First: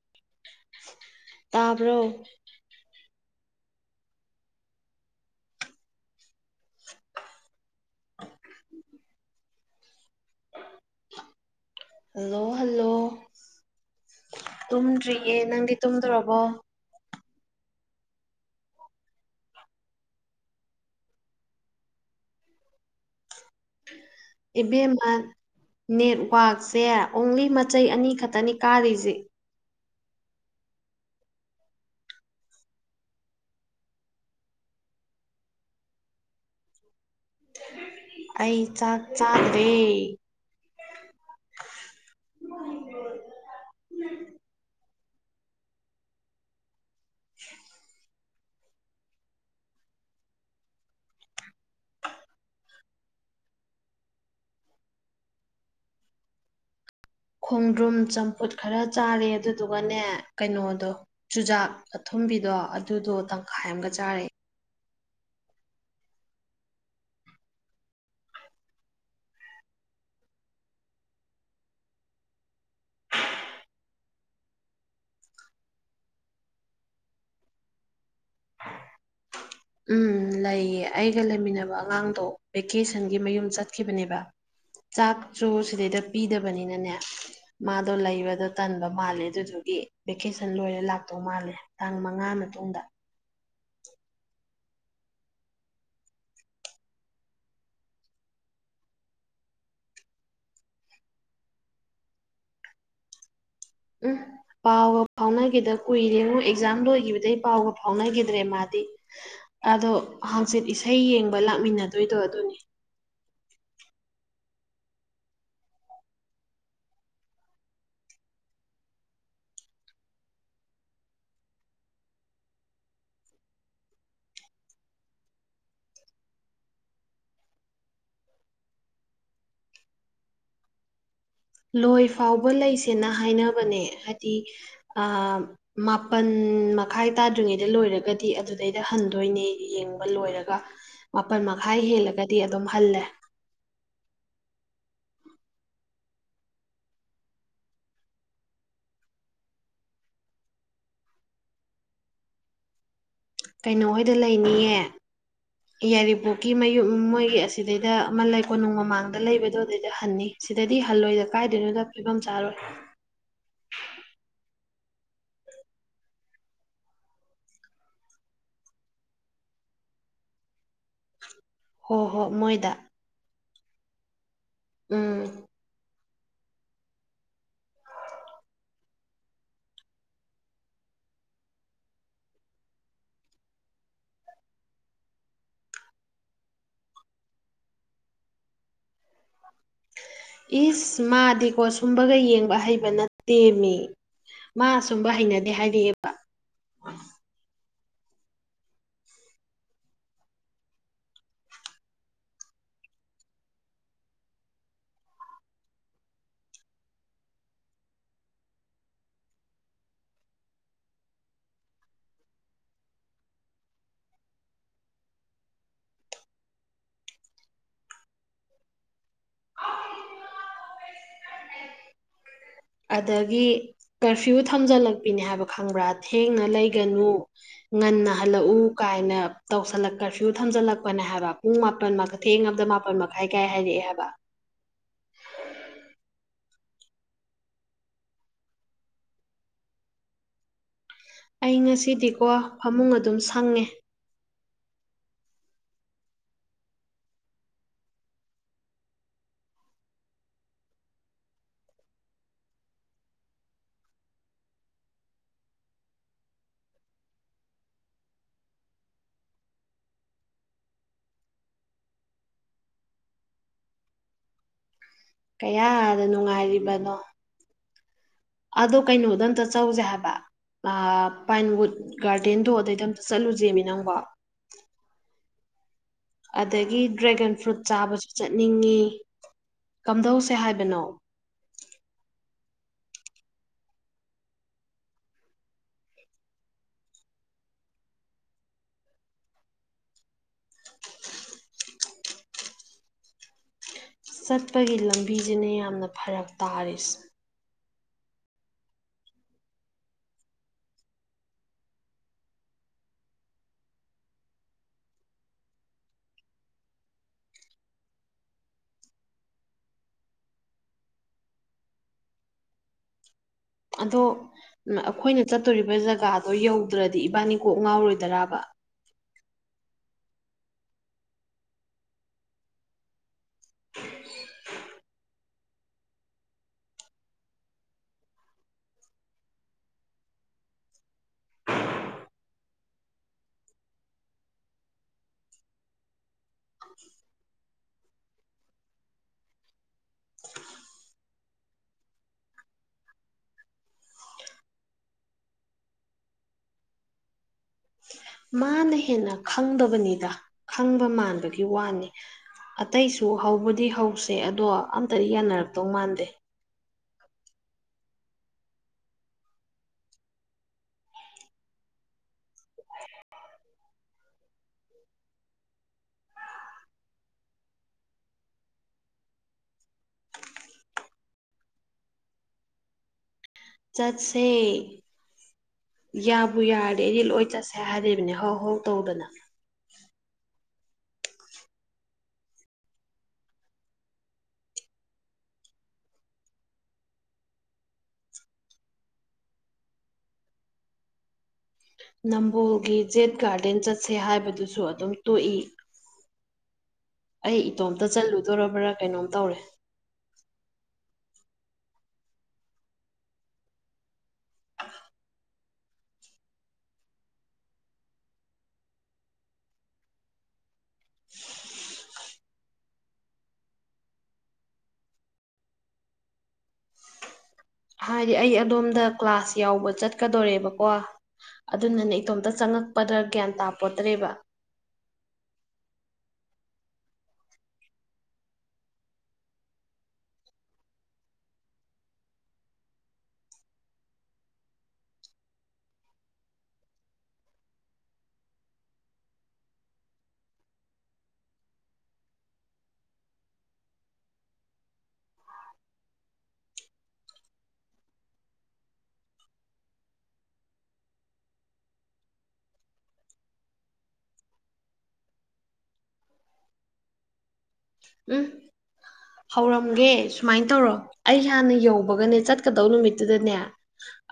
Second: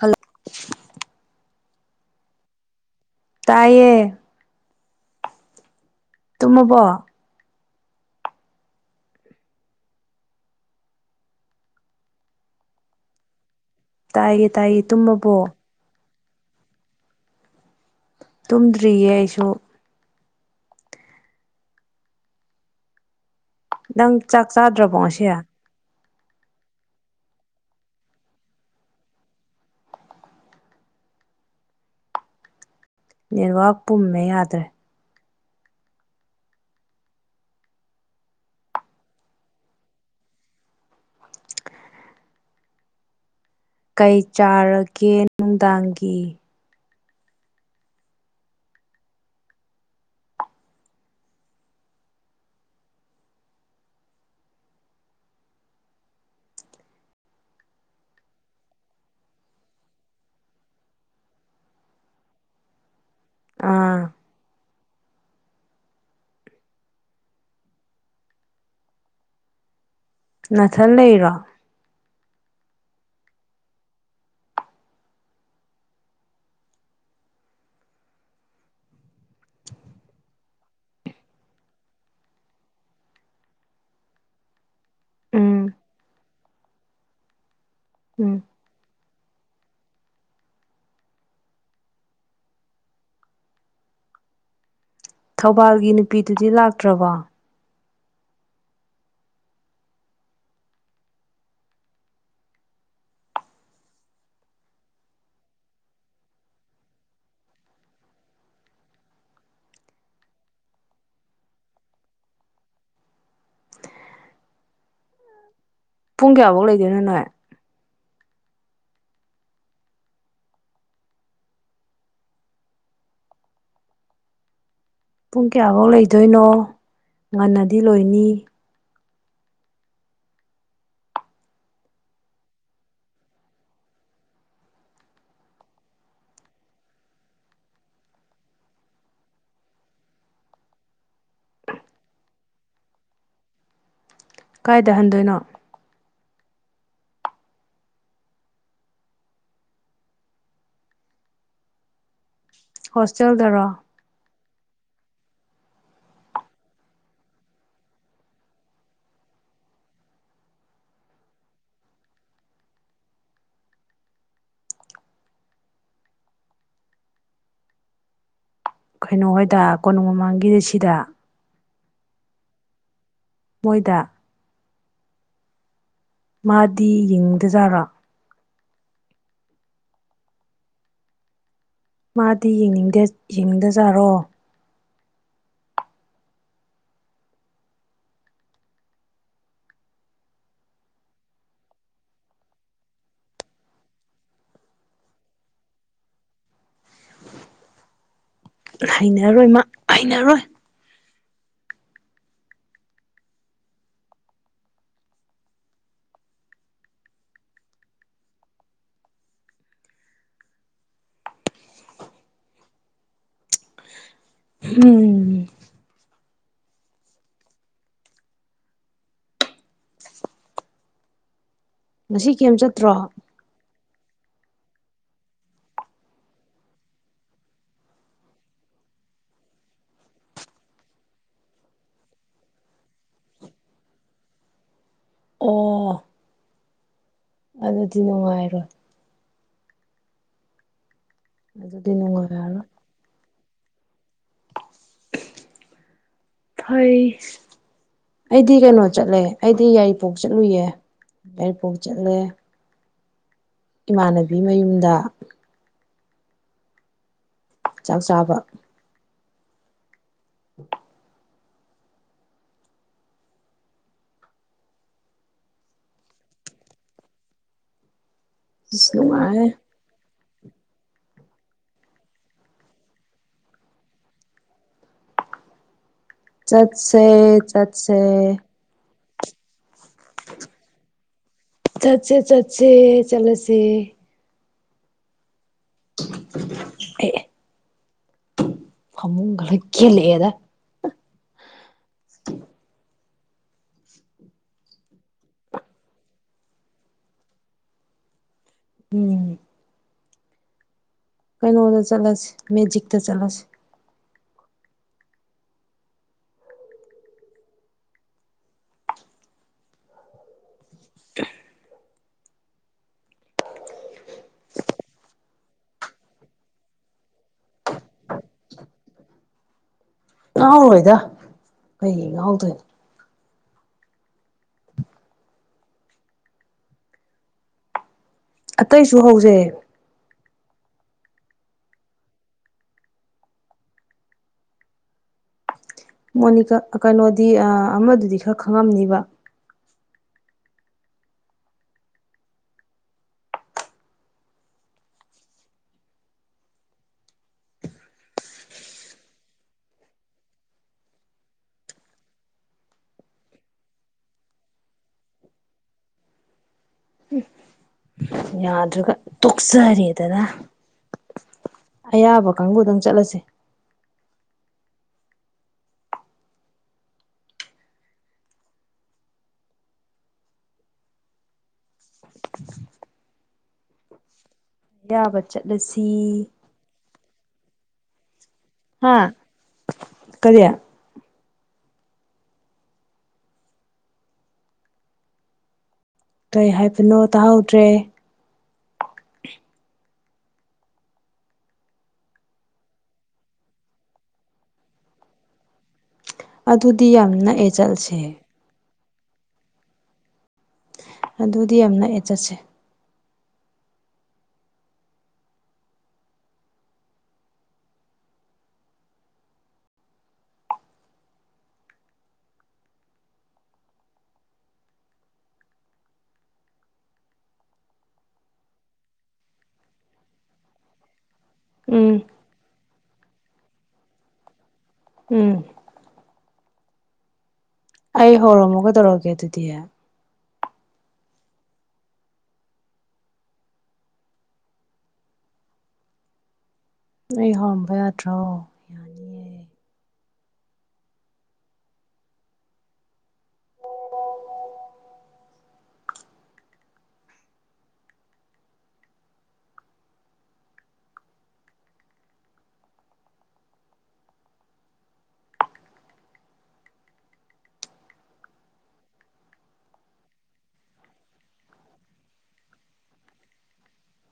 hello ꯇꯕꯔꯣ ꯇꯌꯦ ꯇꯃꯕꯣ ꯍꯜꯂꯣ ꯍꯜꯂꯣ ꯇꯥꯏꯌꯦ ꯇꯥꯏꯌꯦ ꯇꯨꯝꯗ꯭ꯔꯤꯌꯦ ꯇꯨꯝꯃꯕꯣ ꯅꯪꯒꯤ ꯇꯨꯝꯗꯣꯔꯕꯣ ꯇꯨꯝꯗ꯭ꯔꯤꯌꯦ ꯑꯩꯁꯨ ꯅꯪ ꯆꯥꯛ ꯆꯥꯗ꯭ꯔꯕꯣ ꯏꯕꯦꯝꯃ ꯉꯁꯤ ꯅꯦꯠꯋꯥꯛꯁꯦ ꯑꯣꯡꯂꯤ ꯃꯆꯩ ꯑꯅꯤꯈꯛꯇꯅꯤ ꯀꯥꯔꯤꯁꯦ ꯅꯦꯠꯋꯥꯛ ꯄꯨꯝꯃꯦ ꯌꯥꯗ꯭ꯔꯦ ꯑꯩ ꯆꯥꯛ ꯆꯥꯗꯔꯦ ꯀꯩ ꯆꯥꯔꯒꯦ ꯅꯨꯡꯗꯥꯡꯒꯤ ꯈꯣꯡꯗ꯭ꯔꯨꯝ ꯆꯝꯐꯨꯠ ꯈꯔ ꯆꯥꯔꯦ ꯑꯗꯨꯗꯨꯒꯅꯦ ꯀꯩꯅꯣꯗꯣ ꯆꯨꯖꯥꯛ ꯑꯊꯨꯝꯕꯤꯗꯣ ꯑꯗꯨꯗꯣ ꯇꯪꯈꯥꯏ ꯑꯃꯒ ꯑꯥ ꯆꯥꯔꯦꯑꯦ ꯅꯅꯥꯊꯟ ꯂꯩꯔꯣ ꯎꯝ ꯂꯩꯌꯦ ꯑꯩꯒ ꯂꯩꯃꯤꯟꯅꯕ ꯑꯉꯥꯡꯗꯣ ꯚꯦꯀꯦꯁꯟꯒꯤ ꯃꯌꯨꯝ ꯆꯠꯈꯤꯕꯅꯦꯕ ꯆꯥꯛꯁꯨ ꯎꯝ ꯁꯤꯗꯩꯗ ꯄꯤꯗꯕꯅꯤꯅꯅꯦ ꯃꯥꯗꯣ ꯎꯝ ꯂꯩꯕꯗ ꯇꯟꯕ ꯃꯥꯜꯂꯦ ꯑꯗꯨꯗꯨꯒꯤ ꯚꯦꯀꯦꯁꯟ ꯂꯣꯏꯔ ꯂꯥꯛꯇꯧ ꯃꯥꯜꯂꯦ ꯇꯥꯡ ꯃꯉꯥ ꯃꯇꯨꯡꯗ ꯊꯧꯕꯥꯜꯒꯤ ꯅꯨꯄꯤꯗꯨꯗꯤ ꯂꯥꯛꯇ꯭ꯔꯕꯣ ꯎꯝ ꯄꯥꯎꯒ ꯐꯥꯎꯅꯈꯤꯗ ꯀꯨꯏꯔꯦꯉꯣ ꯑꯦꯛꯖꯥꯝ ꯂꯣꯏꯈꯤꯕꯗꯩꯩ ꯄꯥꯎꯒ ꯐꯥꯎꯅꯈꯤꯗ꯭ꯔꯦ ꯃꯥꯗꯤ ꯑꯗꯣ ꯍꯪꯆꯤꯠ ꯏꯁꯩ ꯌꯦꯡꯕ ꯂꯥꯛꯃꯤꯟꯅꯗꯣꯏꯗꯣ ꯑꯗꯨꯅꯦ ꯄꯨꯡ ꯀꯌꯥꯐꯧ ꯂꯩꯗꯣꯏꯅꯣ ꯅꯣꯏ ꯄꯨꯡ ꯀꯌꯥꯐꯧ ꯂꯩꯗꯣꯏꯅꯣ ꯉꯟꯅꯗꯤ ꯂꯣꯏꯅꯤ ꯂꯣꯏ ꯐꯥꯎꯕ ꯂꯩꯁꯦꯅ ꯍꯥꯏꯅꯕꯅꯦ ꯍꯥꯏꯗꯤ ꯑ ꯃꯥꯄꯜ ꯃꯈꯥꯏ ꯇꯥꯗ꯭ꯔꯤꯉꯩꯗ ꯂꯣꯏꯔꯒꯗꯤ ꯑꯗꯨꯗꯩꯗ ꯍꯟꯗꯣꯏꯅꯦ ꯌꯦꯡꯕ ꯂꯣꯏꯔꯒ ꯃꯥꯄꯜ ꯃꯈꯥꯏ ꯍꯦꯜꯂꯒꯗꯤ ꯑꯗꯨꯝ ꯍꯜꯂꯦ ꯀꯥꯏꯗ ꯍꯟꯗꯣꯏꯅꯣ ꯍꯣꯁꯇꯦꯜꯗꯔꯣ ꯑꯗꯨ ꯂꯩꯅꯤꯌꯦ ꯌꯥꯏꯔꯤꯄꯣꯛꯀꯤ ꯃꯌꯨꯝ ꯃꯣꯏꯒꯤ ꯑꯁꯤꯗꯩꯗ ꯑꯃ ꯂꯩ ꯀꯣꯅꯨꯡ ꯃꯃꯥꯡꯗ ꯂꯩꯕꯗꯣ ꯑꯗꯨꯗꯩꯗ ꯍꯟꯅꯤ ꯁꯤꯗꯗꯤ ꯍꯜꯂꯣꯏꯗ ꯀꯥꯏꯗꯣꯏꯅꯣꯗ ꯐꯤꯕꯝ ꯆꯥꯔꯣꯏ ꯀꯩꯅꯣ ꯍꯥꯏꯣꯏꯗ ꯀꯣꯅꯨꯡ ꯃꯃꯥꯡꯒꯤꯗ ꯁꯤꯗ ꯍꯣꯏ ꯍꯣꯏ ꯃꯣꯏꯗ ꯃꯣꯏꯗ ꯎꯝ ꯃꯥꯗꯤ ꯌꯦꯡꯅꯤꯡꯗꯖꯥꯔꯣ ꯃꯥꯗꯤ ꯌꯦꯡꯅꯤꯡꯗꯦ ꯌꯦꯡꯅꯤꯡꯗꯖꯥꯔꯣ ꯏꯁ ꯃꯥꯗꯤꯀꯣ ꯁꯨꯝꯕꯒ ꯌꯦꯡꯕ ꯍꯩꯕ ꯅꯠꯇꯦꯃꯤ ꯃꯥ ꯑꯁꯨꯝꯕ ꯍꯩꯅꯗꯦ ꯍꯥꯏꯔꯛꯑꯦꯕ ꯍꯩꯅꯔꯣꯏ ꯃꯥ ꯍꯩꯅꯔꯣꯏ ꯎꯝ [inaudible] ꯃꯁꯤ ꯀꯦꯝ ꯆꯠ ꯑꯗꯒꯤ ꯀꯔꯐ꯭ꯌꯨ ꯊꯝꯖꯤꯜꯂꯛꯄꯤꯅꯤ ꯍꯥꯏꯕ ꯈꯪꯕ꯭ꯔꯥ ꯊꯦꯡꯅ ꯂꯩꯒꯅꯨ ꯉꯟꯅ ꯍꯜꯂꯛꯎ ꯀꯥꯏꯅ ꯇꯧꯁꯜꯂꯛ ꯀꯔꯐ꯭ꯌꯨ ꯊꯝꯖꯜꯂꯛꯄꯅꯦ ꯍꯥꯏꯕ ꯄꯨꯡ ꯃꯥꯄꯟ ꯊꯦꯡꯉꯕꯗ ꯃꯥꯄꯜ ꯃꯈꯥꯏ ꯀꯥꯏ ꯍꯥꯏꯔꯛꯑꯦ ꯍꯥꯏꯕ ꯑꯣ ꯑꯗꯨꯗꯤ ꯅꯨꯡꯉꯥꯏꯔꯣꯏ ꯑꯩ ꯑꯗꯨꯗꯤ ꯉꯁꯤꯗꯤꯀꯣ ꯅꯨꯡꯉꯥꯏꯔꯔꯣꯏ ꯐꯃꯨꯡ ꯑꯗꯨꯝ ꯁꯪꯉꯦ ꯐꯩ ꯑꯩꯗꯤ ꯀꯩꯅꯣ ꯆꯠꯂꯦ ꯑꯩꯗꯤ ꯌꯥꯏꯔꯤꯄꯣꯛ ꯆꯠꯂꯨꯌꯦ ꯌꯥꯏꯔꯤꯄꯣꯛ ꯆꯠꯂꯦ ꯏꯃꯥꯟꯅꯕꯤ ꯃꯌꯨꯝꯗ ꯆꯥꯛ ꯆꯥꯕ [inaudible] ꯀꯌꯥꯗ ꯅꯨꯡꯉꯥꯏꯔꯤꯕꯅꯣ ꯑꯗꯣ ꯑꯁ ꯀꯩꯅꯣꯗ ꯑꯝꯇ ꯅꯨꯡꯉꯥꯏꯔꯦ ꯆꯧꯁꯦ ꯍꯥꯏꯕ ꯄꯥꯏꯟꯋꯨꯠ ꯒꯥꯔꯗꯦꯟꯗꯣ ꯑꯗꯩꯗ ꯑꯝꯇ ꯆꯠꯂꯨꯁꯦꯕ ꯅꯪꯕ ꯑꯗꯒꯤ ꯆꯠꯁꯦ ꯗ꯭ꯔꯦꯒꯟ ꯐ꯭ꯔꯨꯠ ꯆꯠꯁꯦ ꯆꯥꯕꯁꯨ ꯆꯠꯅꯤꯡꯉꯤ ꯀꯝꯗꯧꯁꯦ ꯍꯥꯏꯕꯅꯣ ꯆꯠꯁꯦ ꯆꯠꯁꯦ ꯆꯠꯁꯦ ꯑꯦ ꯐꯃꯨꯡꯒ ꯂꯣꯏ ꯀꯦꯜꯂꯛ ꯑꯦꯗꯥ ꯏꯁꯀꯤꯞ ꯆꯠꯄꯒꯤ ꯂꯝꯕꯤꯁꯤꯅ ꯌꯥꯝꯅ ꯐꯔꯛ ꯇꯥꯔꯤꯁ ꯎꯝ ꯀꯩꯅꯣꯗ ꯆꯠꯂꯁꯤ ꯃꯦꯖꯤꯛꯇ ꯆꯠꯂꯁꯤ ꯑꯗꯣ ꯑꯩꯈꯣꯏꯅ ꯆꯠꯇꯣꯔꯤꯕ ꯖꯒꯥꯗꯣ ꯌꯧꯗ꯭ꯔꯗꯤ ꯏꯕꯥꯅꯤ ꯀꯣꯛ ꯉꯥꯎꯔꯣꯏꯗ꯭ꯔꯕ ꯉꯥꯎꯔꯣꯏꯗ ꯀꯩ ꯉꯥꯎꯗꯣꯏꯅꯣ [inaudible] ꯑꯇꯩꯁꯨ ꯍꯧꯖꯩ ꯃꯣꯅꯤꯀꯥ ꯀꯩꯅꯣꯗꯤ ꯑꯃꯗꯨꯗꯤ ꯈꯔ ꯈꯪꯉꯝꯅꯤꯕ ꯃꯥꯅ ꯍꯦꯟꯅ ꯈꯪꯗꯕꯅꯤꯗ ꯈꯪꯕ ꯃꯥꯟꯕꯒꯤ ꯋꯥꯅꯤ ꯑꯇꯩꯁꯨ ꯍꯧꯕꯗꯤ ꯍꯧꯁꯦ ꯑꯗꯣ ꯑꯝꯇꯗꯤ ꯌꯥꯅꯔꯛꯇꯧ ꯃꯥꯟꯗꯦ ꯌꯥꯗ꯭ꯔꯒ ꯇꯣꯛꯆꯔꯦꯗꯅ ꯑꯌꯥꯕ ꯀꯥꯡꯕꯨ ꯑꯗꯨꯝ ꯆꯠꯂꯁꯤ ꯆꯠꯁꯦ ꯑꯌꯥꯕ ꯆꯠꯂꯁꯤ ꯌꯥꯕꯨ ꯌꯥꯔꯔꯦ ꯑꯩꯗꯤ ꯂꯣꯏ ꯆꯠꯁꯦ ꯍꯥꯏꯔꯤꯕꯅꯦ ꯍꯣꯏ ꯍꯧ ꯍꯥꯥ ꯇꯧꯗꯅ ꯀꯔꯤꯌꯥ ꯀꯩ ꯍꯥꯏꯕꯅꯣ ꯇꯥꯍꯧꯗ꯭ꯔꯦ ꯅꯝꯕꯣꯜꯒꯤ ꯖꯦꯠ ꯒꯥꯔꯗꯦꯟ ꯆꯠꯁꯦ ꯍꯥꯏꯕꯗꯨꯁꯨ ꯑꯗꯨꯝ ꯇꯣꯛꯏ [inaudible] ꯑꯗꯨꯗꯤ ꯌꯥꯝ ꯑꯩ ꯅꯛꯑꯦ ꯏꯇꯣꯝꯇ ꯆꯠꯁꯦ ꯆꯠꯂꯨꯗꯣꯔꯕ꯭ꯔꯥ ꯀꯩꯅꯣꯝ ꯇꯧꯔꯦ ꯑꯗꯨꯗꯤ ꯌꯥꯝ ꯅꯛꯑꯦ ꯆꯠꯁꯦ ꯍꯥꯏꯗꯤ ꯑꯩ ꯑꯗꯣꯝꯗ ꯀ꯭ꯂꯥꯁ ꯌꯥꯎꯕ ꯆꯠꯀꯗꯣꯔꯦꯕꯀꯣ ꯑꯗꯨꯅꯅꯦ ꯎꯝ ꯏꯇꯣꯝꯇ ꯆꯪꯉꯛꯄꯗ ꯒ꯭ꯌꯥꯟ ꯇꯥꯄꯣꯠꯇ꯭ꯔꯦꯕ ꯎꯝ ꯑꯩ ꯍꯧꯔꯝꯃꯣ ꯒꯩꯇꯧꯔꯒꯦ ꯑꯗꯨꯗꯤ ꯑꯩ ꯍꯔꯝꯕ ꯌꯥꯗ꯭ꯔꯣ ꯌꯥꯅꯤꯌꯦ ꯎꯝ ꯍꯧꯔꯝꯒꯦ ꯁꯨꯃꯥꯏꯅ ꯇꯧꯔꯣ ꯑꯩ ꯍꯥꯟꯅ ꯌꯧꯕꯒꯅꯦ ꯆꯠꯀꯗꯧ ꯅꯨꯃꯤꯠꯇꯨꯗꯅꯦ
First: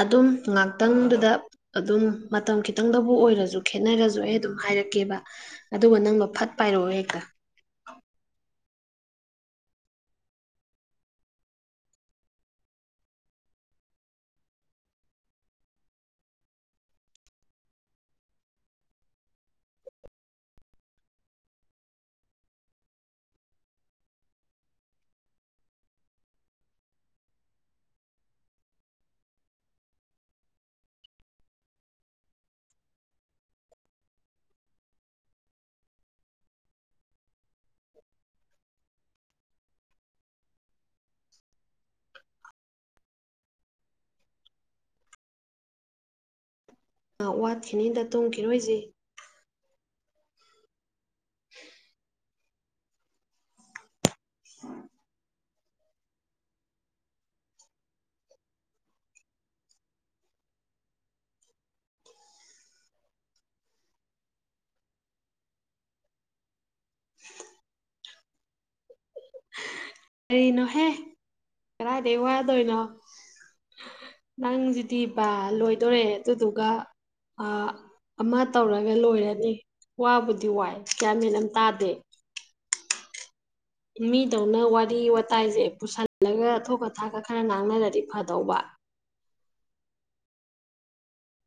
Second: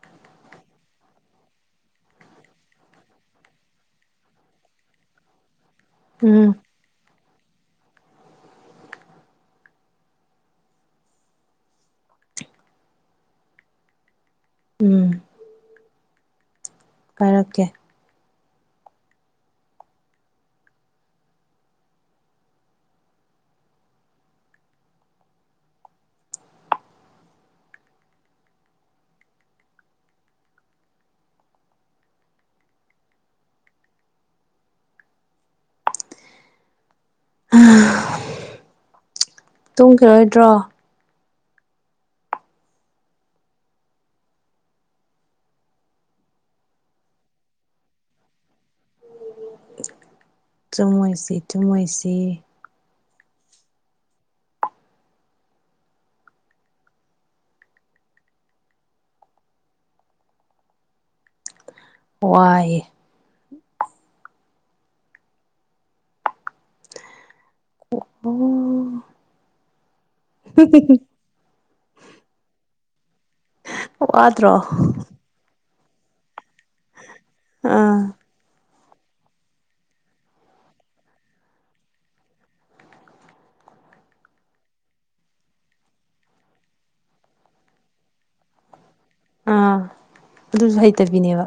ꯑꯗꯨꯝ ꯉꯥꯛꯇꯪꯗꯨꯗ ꯑꯗꯨꯝ ꯃꯇꯝ ꯈꯤꯇꯪꯗꯕꯨ ꯑꯣꯏꯔꯁꯨ ꯈꯦꯠꯅꯔꯁꯨ ꯑꯩ ꯑꯗꯨꯝ ꯍꯥꯏꯔꯛꯀꯦꯕ ꯑꯗꯨꯒ ꯅꯪ ꯐꯠ ꯎꯝ ꯄꯥꯏꯔꯛꯑꯣ ꯍꯦꯛꯇꯥ ꯎꯝ ꯍꯥꯏꯔꯛꯀꯦ ꯇꯨꯡꯈꯤꯔꯣꯏꯗ꯭ꯔꯣ ꯑ ꯋꯥꯠꯈꯤꯅꯤꯗ ꯇꯨꯝꯈꯤꯔꯣꯏꯁꯦ ꯇꯨꯝꯃꯣꯏꯁꯤ ꯇꯨꯝꯃꯣꯏꯁꯤ [inaudible] ꯋꯥꯔꯦ [inaudible] ꯎꯝ ꯀꯔꯤꯅꯣꯍꯦ ꯀꯗꯥꯏꯗꯩ ꯋꯥ ꯌꯥꯗꯣꯏꯅꯣ ꯋꯥꯗ꯭ꯔꯣ ꯅꯪꯁꯤꯗꯤ ꯕꯥ ꯂꯣꯏꯗꯣꯔꯦ ꯑꯗꯨꯗꯨꯒ ꯑꯥ ꯑꯃ ꯇꯧꯔꯒ ꯂꯣꯏꯔꯅꯤ ꯋꯥꯕꯨꯗꯤ ꯋꯥꯏ ꯒꯌ꯭ꯥꯟ ꯃꯦꯟ ꯑꯝ ꯇꯥꯗꯦ ꯃꯤꯗꯧꯅ ꯋꯥꯔꯤ ꯋꯥꯇꯥꯏꯁꯦ ꯄꯨꯁꯤꯜꯂꯒ ꯊꯣꯛꯀ ꯊꯥꯛꯀ ꯈꯔ ꯉꯥꯡꯅꯔꯗꯤ ꯐꯗꯧꯕ ꯑꯥ ꯑꯗꯨꯁꯨ ꯍꯩꯇꯕꯤꯅꯦꯕ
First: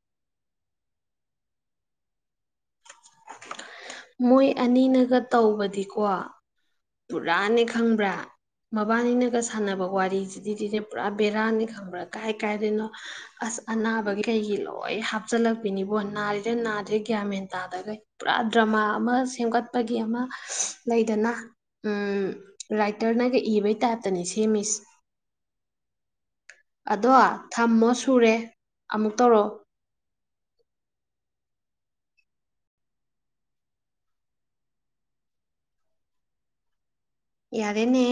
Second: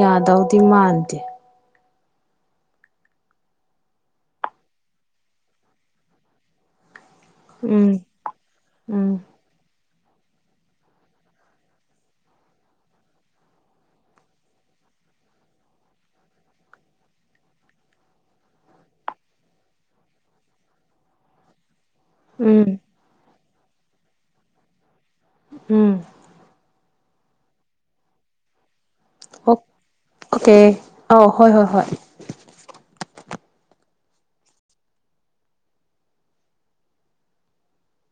ꯌꯥꯗꯧꯗꯤ ꯃꯥꯟꯗꯦ ꯃꯣꯏ ꯑꯅꯤꯅꯒ ꯇꯧꯕꯗꯤꯀꯣ ꯄꯨꯔꯥꯅꯦ ꯎꯝ ꯈꯪꯕ꯭ꯔꯥ ꯎꯝ ꯃꯕꯥꯅꯤꯅꯒ ꯁꯥꯟꯅꯕ ꯋꯥꯔꯤꯁꯤꯗꯤꯅꯦ ꯄꯨꯔꯥ ꯕꯦꯔꯥꯅꯤ ꯈꯪꯕ꯭ꯔꯥ ꯀꯥꯏ ꯀꯥꯏꯗꯩꯩꯅꯣ ꯑꯁ ꯑꯅꯥꯕꯒꯤ ꯀꯩꯒꯤ ꯂꯣꯏ ꯍꯥꯞꯆꯤꯜꯂꯛꯄꯤꯅꯤꯕꯣ ꯅꯥꯔꯤꯔ ꯅꯥꯗ꯭ꯔꯤꯔ ꯒ꯭ꯌꯥꯟ ꯃꯦꯟ ꯇꯥꯗꯈꯩ ꯄꯨꯔꯥ ꯗ꯭ꯔꯃꯥ ꯑꯃ ꯁꯦꯝꯒꯠꯄꯒꯤ ꯑꯃ ꯂꯩꯗꯅ ꯎ ꯔꯥꯏ ꯎꯝ ꯔꯥꯏꯇꯔꯅꯒ ꯏꯕꯩ ꯇꯥꯏꯞꯇꯅꯦ ꯁꯦꯝꯃꯤꯁ ꯎꯝ ꯑꯗꯣ ꯊꯝꯃꯣ ꯁꯨꯔꯦ ꯑꯃꯨꯛ ꯇꯧꯔꯣ ꯑꯣꯀꯦ ꯑꯥꯎ ꯍꯣꯏ ꯍꯣꯏ ꯍꯣꯏ ꯌꯥꯔꯦꯅꯦ